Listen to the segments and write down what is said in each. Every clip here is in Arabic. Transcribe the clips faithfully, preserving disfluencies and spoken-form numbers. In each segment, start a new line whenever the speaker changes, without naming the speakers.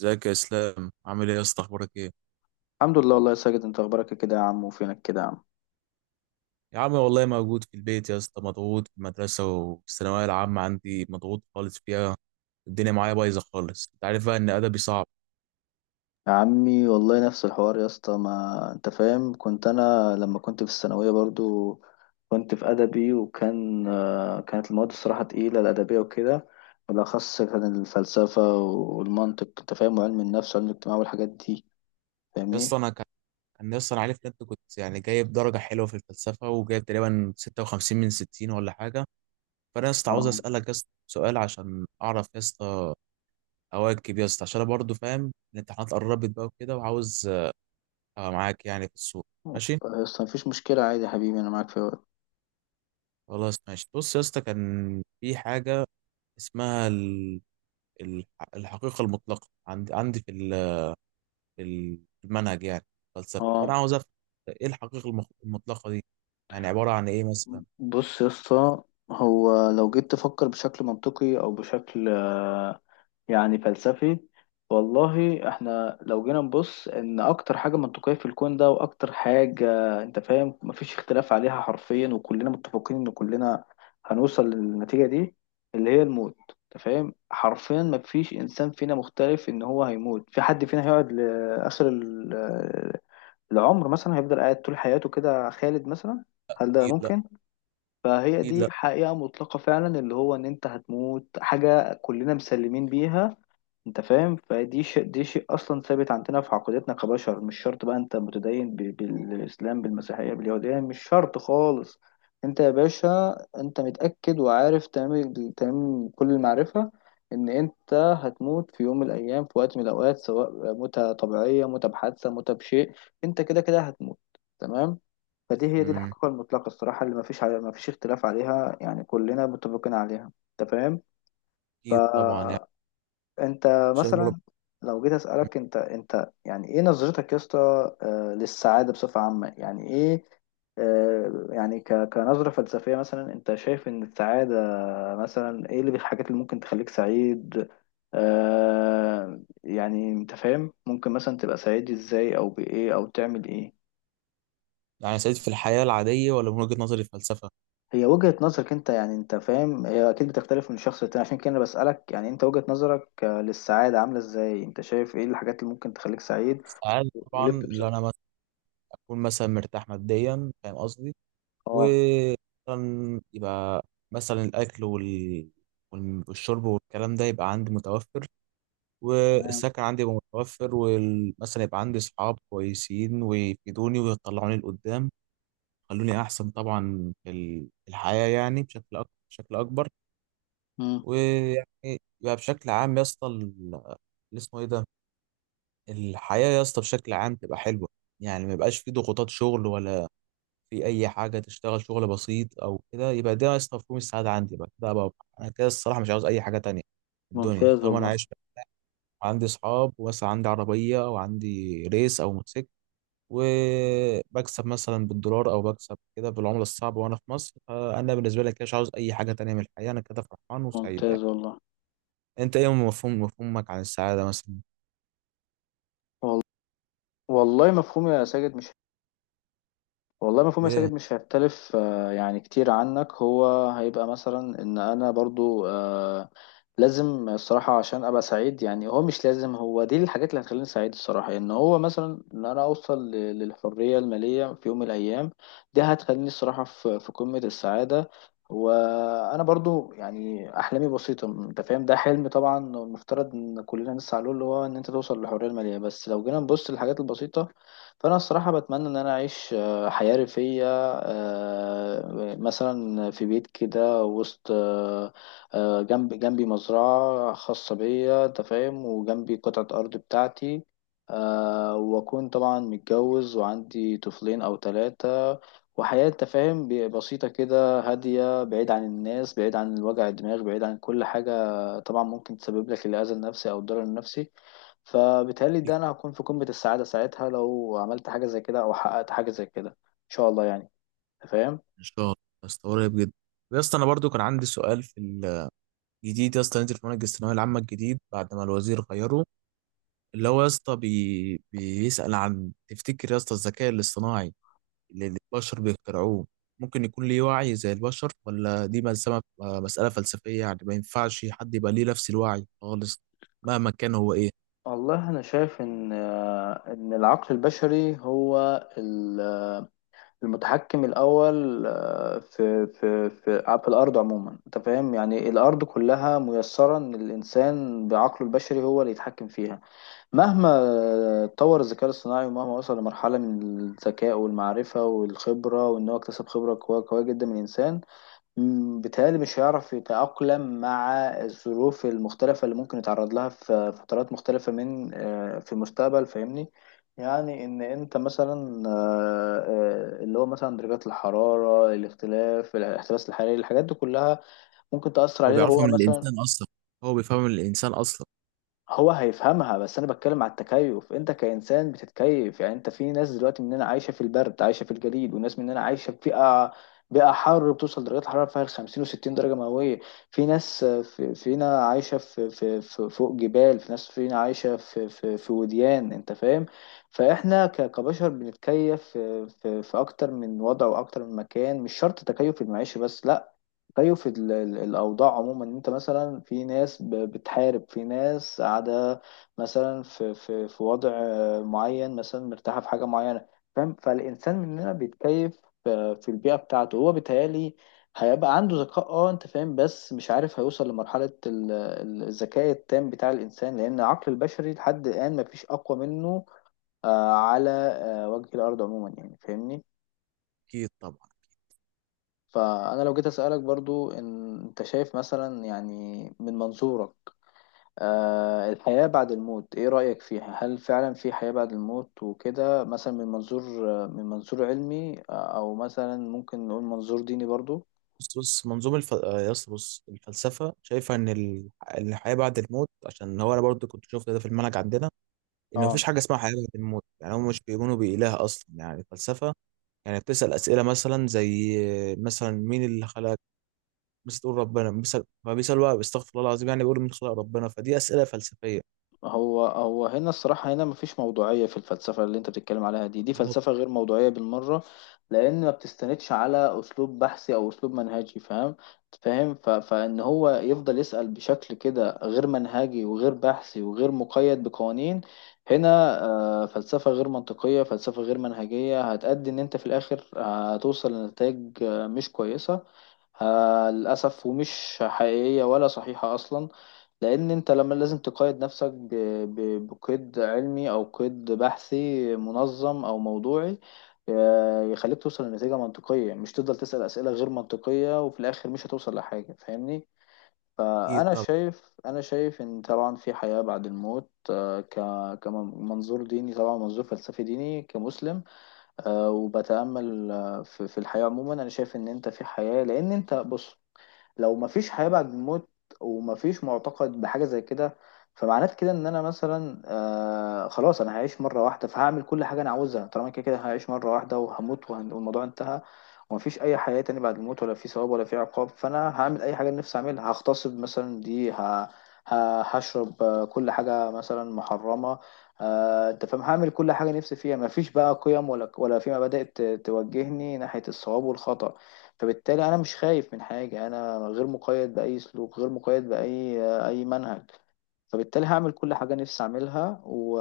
ازيك يا اسلام؟ عامل ايه يا اسطى؟ اخبارك ايه؟
الحمد لله والله يا ساجد، انت اخبارك إيه كده يا عم؟ وفينك كده يا عم؟
يا عم والله موجود في البيت يا اسطى، مضغوط في المدرسه والثانويه العامه، عندي مضغوط خالص فيها. الدنيا معايا بايظه خالص، انت عارف بقى ان ادبي صعب.
يا عمي والله نفس الحوار يا اسطى، ما انت فاهم، كنت انا لما كنت في الثانويه برضو، كنت في ادبي، وكان آه، كانت المواد الصراحه تقيله الادبيه وكده. بالاخص كان الفلسفه والمنطق، انت فاهم، وعلم النفس وعلم الاجتماع والحاجات دي.
يا اسطى
فاهمني؟
انا كان كان يا اسطى، انا عارف ان انت كنت يعني جايب درجه حلوه في الفلسفه، وجايب تقريبا ستة وخمسين من ستين ولا حاجه. فانا يا اسطى عاوز
اه،
اسالك يا اسطى سؤال عشان اعرف يا اسطى، اواكب يا اسطى، عشان انا برضه فاهم الامتحانات قربت بقى وكده، وعاوز ابقى معاك يعني في السوق. ماشي.
يا اسطى مفيش مشكله عادي يا حبيبي، انا معاك في الوقت.
خلاص ماشي. بص يا اسطى، كان في حاجه اسمها ال- ال- الحقيقة المطلقة، عندي عندي في ال- ال- في المنهج يعني فلسفة. فأنا
اه،
عاوز أفهم إيه الحقيقة المخ- المطلقة دي، يعني عبارة عن إيه مثلا؟
بص يا اسطى، هو لو جيت تفكر بشكل منطقي او بشكل يعني فلسفي، والله احنا لو جينا نبص ان اكتر حاجة منطقية في الكون ده واكتر حاجة، انت فاهم، مفيش اختلاف عليها حرفيا، وكلنا متفقين ان كلنا هنوصل للنتيجة دي اللي هي الموت. انت فاهم، حرفيا مفيش انسان فينا مختلف ان هو هيموت، في حد فينا هيقعد لاخر ال- العمر مثلا؟ هيفضل قاعد طول حياته كده خالد مثلا؟ هل ده
أكيد لأ.
ممكن؟ فهي
أكيد
دي
لأ.
حقيقة مطلقة فعلا، اللي هو ان انت هتموت، حاجة كلنا مسلمين بيها. انت فاهم، فدي شيء دي شيء اصلا ثابت عندنا في عقيدتنا كبشر. مش شرط بقى انت متدين ب- بالاسلام، بالمسيحيه، باليهوديه، مش شرط خالص. انت يا باشا انت متاكد وعارف تمام تمام كل المعرفه ان انت هتموت في يوم من الايام، في وقت من الاوقات، سواء موتة طبيعيه، موتة بحادثه، موتة بشيء، انت كده كده هتموت، تمام؟ فدي هي دي
أمم،
الحقيقه المطلقه الصراحه، اللي ما فيش ما فيش اختلاف عليها، يعني كلنا متفقين عليها. انت فاهم، ف
أكيد طبعا. يعني إن
انت
شاء الله رب-
مثلا، لو جيت اسالك انت انت يعني ايه نظرتك يا اسطى، آه، للسعاده بصفه عامه، يعني ايه؟ آه، يعني ك- كنظره فلسفيه مثلا، انت شايف ان السعاده مثلا ايه اللي الحاجات اللي ممكن تخليك سعيد؟ آه، يعني انت فاهم، ممكن مثلا تبقى سعيد ازاي او بايه او تعمل ايه؟
يعني سعيد في الحياة العادية، ولا من وجهة نظري الفلسفة؟
هي وجهة نظرك انت، يعني انت فاهم، هي اكيد بتختلف من شخص للتاني، عشان كده انا بسألك، يعني انت وجهة نظرك آه، للسعادة عاملة ازاي؟ انت شايف ايه الحاجات اللي ممكن تخليك سعيد
السعادة طبعا،
ولب
لو
بصدق؟
أنا مثلا أكون مثلا مرتاح ماديا، فاهم قصدي؟
اه.
ومثلا يبقى مثلا الأكل وال... وال- والشرب والكلام ده يبقى عندي متوفر،
تمام.
والسكن عندي يبقى متوفر، ومثلا يبقى عندي صحاب كويسين ويفيدوني ويطلعوني لقدام، خلوني احسن طبعا في ال- في الحياة، يعني بشكل أكبر، بشكل اكبر.
مم.
ويعني يبقى بشكل عام يا اسطى، ال- اللي اسمه ايه ده، الحياة يا اسطى بشكل عام تبقى حلوة، يعني ما يبقاش في ضغوطات شغل ولا في اي حاجة، تشتغل شغل بسيط او كده، يبقى ده يا اسطى مفهوم السعادة عندي بقى، ده بقى انا كده الصراحة مش عاوز اي حاجة تانية في الدنيا
ممتاز
طالما انا
والله.
عايش، عندي اصحاب، واسع، عندي عربيه وعندي ريس او موتوسيكل، وبكسب مثلا بالدولار او بكسب كده بالعمله الصعبه وانا في مصر، فانا بالنسبه لي كده مش عاوز اي حاجه تانية من الحياه، انا كده فرحان وسعيد يعني.
ممتاز والله.
انت ايه مفهوم مفهومك عن السعاده مثلا؟
وال- والله مفهوم يا ساجد مش والله مفهوم يا
ايه؟
ساجد، مش هيختلف آه، يعني كتير عنك. هو هيبقى مثلا ان انا برضو آه، لازم الصراحة عشان ابقى سعيد. يعني هو مش لازم، هو دي الحاجات اللي هتخليني سعيد الصراحة، ان هو مثلا ان انا اوصل ل- للحرية المالية في يوم من الايام. دي هتخليني الصراحة في في قمة السعادة. وانا برضو يعني احلامي بسيطة، انت فاهم، ده حلم طبعا المفترض ان كلنا نسعى له، اللي هو ان انت توصل للحرية المالية. بس لو جينا نبص للحاجات البسيطة، فانا الصراحه بتمنى ان انا اعيش آه، حياة ريفية، آه، مثلا في بيت كده وسط، آه، آه، جنب جنبي مزرعة خاصة بيا، أنت فاهم، وجنبي قطعة أرض بتاعتي، آه، وأكون طبعا متجوز وعندي طفلين أو ثلاثة، وحياة أنت فاهم ب- بسيطة كده هادية، بعيد عن الناس، بعيد عن الوجع الدماغ، بعيد عن كل حاجة طبعا ممكن تسبب لك الأذى النفسي أو الضرر النفسي. فبالتهيألي ده أنا هكون في قمة السعادة ساعتها لو عملت حاجة زي كده أو حققت حاجة زي كده. شاء الله يعني، أنت فاهم.
ان شاء الله. يا اسطى قريب جدا. يا اسطى انا برضو كان عندي سؤال في الجديد يا اسطى، نزل في منهج الثانويه العامه الجديد بعد ما الوزير غيره، اللي هو يا اسطى بي... بيسال عن، تفتكر يا اسطى الذكاء الاصطناعي اللي البشر بيخترعوه ممكن يكون ليه وعي زي البشر، ولا دي مسألة مسألة فلسفية يعني ما ينفعش حد يبقى ليه نفس الوعي خالص مهما كان هو ايه؟
والله انا شايف ان آه، ان العقل البشري هو ال- المتحكم الاول، آه، في في في في الارض عموما. انت فاهم، يعني الارض كلها ميسره ان الانسان بعقله البشري هو اللي يتحكم فيها. مهما آه، اتطور الذكاء الاصطناعي، ومهما وصل لمرحله من الذكاء والمعرفه والخبره، وان هو اكتسب خبره قويه قويه جدا من الانسان، مم، بيتهيألي مش هيعرف يتأقلم مع الظروف المختلفة اللي ممكن يتعرض لها في فترات مختلفة من آه، في المستقبل. فاهمني؟ يعني إن أنت مثلا آه، آه، اللي هو مثلا درجات الحرارة، الاختلاف، الاحتباس الحراري، الحاجات دي كلها ممكن تأثر
هو
عليه لو
بيعرفها
هو
من
مثلا.
الإنسان أصلا، هو بيفهمها من الإنسان أصلا.
هو هيفهمها، بس انا بتكلم على التكيف. انت كانسان بتتكيف، يعني انت في ناس دلوقتي مننا عايشه في البرد، عايشه في الجليد، وناس مننا عايشه في بيئه بيئه حر بتوصل درجات حراره فيها خمسين و60 درجه مئويه. في ناس في فينا عايشه في في في فوق جبال، في ناس فينا عايشه في في في وديان، انت فاهم. فاحنا ك- كبشر بنتكيف في في في اكتر من وضع واكتر من مكان. مش شرط تكيف المعيشه بس، لا، زيه في ال- ال- الأوضاع عموما. إن أنت مثلا في ناس ب- بتحارب، في ناس قاعدة مثلا في في في وضع آه، معين، مثلا مرتاحة في حاجة معينة. فاهم، فالإنسان مننا بيتكيف آه، في البيئة بتاعته. هو بيتهيألي هيبقى عنده ذكاء، اه انت فاهم، بس مش عارف هيوصل لمرحلة ال- ال- الذكاء التام بتاع الإنسان، لأن العقل البشري لحد الآن مفيش أقوى منه آه، على آه، وجه الأرض عموما، يعني. فاهمني؟
أكيد طبعا.
فأنا لو جيت أسألك برضو، إن أنت شايف مثلا يعني من منظورك آه، الحياة بعد الموت إيه رأيك فيها؟ هل فعلا في حياة بعد الموت وكده، مثلا من منظور من منظور علمي، آه، أو مثلا ممكن نقول منظور ديني برضو؟
بص بص منظومة الف... آه، يا اسطى، بص الفلسفة شايفة إن ال... إن الحياة بعد الموت، عشان هو أنا برضه كنت شفت ده في المنهج عندنا، إن
آه.
مفيش حاجة اسمها حياة بعد الموت، يعني هم مش بيؤمنوا بإله أصلا يعني الفلسفة، يعني بتسأل أسئلة مثلا زي آه، مثلا مين اللي خلق، بس تقول ربنا بيسأل، فبيسأل بقى، بيستغفر الله العظيم، يعني بيقول من خلق ربنا، فدي أسئلة فلسفية.
هو هو هنا الصراحة، هنا مفيش موضوعية في الفلسفة اللي انت بتتكلم عليها دي دي
بالظبط.
فلسفة غير موضوعية بالمرة، لأن ما بتستندش على أسلوب بحثي أو أسلوب منهجي. فاهم فاهم، ف... فإن هو يفضل يسأل بشكل كده غير منهجي وغير بحثي وغير مقيد بقوانين. هنا آه، فلسفة غير منطقية، فلسفة غير منهجية، هتأدي إن انت في الآخر هتوصل لنتائج آه، مش كويسة، آه، للأسف، ومش حقيقية ولا صحيحة أصلا. لان انت لما لازم تقيد نفسك ب- ب- بقيد علمي او قيد بحثي منظم او موضوعي، آه، يخليك توصل لنتيجة منطقية، مش تفضل تسأل أسئلة غير منطقية وفي الآخر مش هتوصل لحاجة. فاهمني؟
أكيد
فأنا
طبعا.
شايف أنا شايف إن طبعا في حياة بعد الموت، آه، ك- كمنظور ديني، طبعا منظور فلسفي ديني كمسلم. آه، وبتأمل آه، في في الحياة عموما، أنا شايف إن أنت في حياة، لأن أنت بص. لو مفيش حياة بعد الموت ومفيش معتقد بحاجة زي كده، فمعناه كده ان انا مثلا آه خلاص، انا هعيش مرة واحدة، فهعمل كل حاجة انا عاوزها طالما كده كده هعيش مرة واحدة وهموت، وهن- والموضوع انتهى. ومفيش اي حياة تاني بعد الموت، ولا في ثواب ولا في عقاب، فانا هعمل اي حاجة أنا نفسي اعملها. هغتصب مثلا، دي ه... ه... هشرب آه، كل حاجة مثلا محرمة. آه، انت فاهم، هعمل كل حاجة نفسي فيها. مفيش بقى قيم، ولا ولا في مبادئ ت- توجهني ناحية الصواب والخطأ. فبالتالي انا مش خايف من حاجه، انا غير مقيد باي سلوك، غير مقيد باي اي منهج. فبالتالي هعمل كل حاجه نفسي اعملها، و...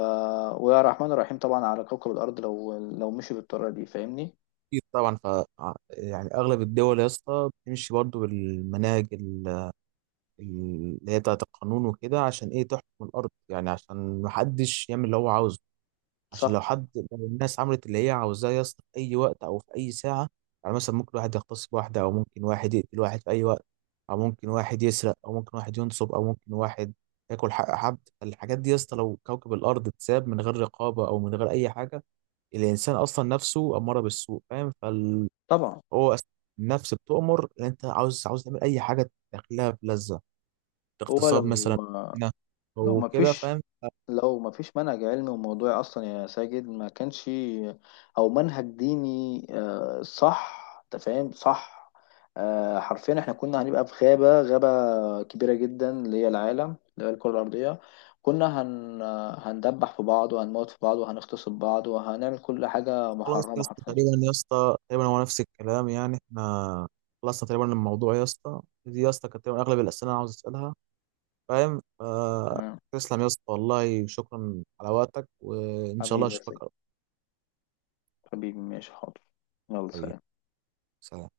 ويا رحمن الرحيم طبعا على كوكب الارض لو لو مشي بالطريقه دي. فاهمني؟
أكيد طبعا. ف ع- يعني أغلب الدول يا اسطى بتمشي برضو بالمناهج ال- اللي هي بتاعت القانون وكده، عشان إيه؟ تحكم الأرض، يعني عشان محدش يعمل اللي هو عاوزه، عشان
صح،
لو حد، لو الناس عملت اللي هي عاوزاه يا اسطى في اي وقت او في اي ساعه، يعني مثلا ممكن واحد يغتصب واحده، او ممكن واحد يقتل واحد في اي وقت، او ممكن واحد يسرق، او ممكن واحد ينصب، او ممكن واحد ياكل حق حد. الحاجات دي يا اسطى، لو كوكب الارض اتساب من غير رقابه او من غير اي حاجه، الانسان اصلا نفسه اماره بالسوء، فاهم؟ فهو
طبعا.
النفس بتؤمر ان انت عاوز، عاوز تعمل اي حاجه تدخلها بلذه،
هو
اغتصاب مثلا،
لو
هنا
لو
او
ما
كده،
فيش،
فاهم؟
لو ما فيش منهج علمي وموضوعي اصلا يا ساجد، ما كانش، او منهج ديني، آه، صح انت فاهم، صح. آه، حرفيا احنا كنا هنبقى في غابة غابة كبيرة جدا اللي هي العالم اللي هي الكرة الأرضية. كنا هن هندبح في بعض، وهنموت في بعض، وهنغتصب بعض، وهنعمل كل حاجة
خلاص يا
محرمة
اسطى،
حرفيا.
تقريبا يا اسطى تقريبا هو نفس الكلام، يعني احنا خلصنا تقريبا الموضوع يا اسطى، دي يا اسطى كانت تقريبا اغلب الاسئله انا عاوز اسالها، فاهم؟ آه.
تمام.
تسلم يا اسطى، والله شكرا على وقتك، وان شاء الله
حبيبي يا
اشوفك
ساجد،
قريب.
حبيبي، ماشي، حاضر، يلا
حبيبي،
سلام.
سلام.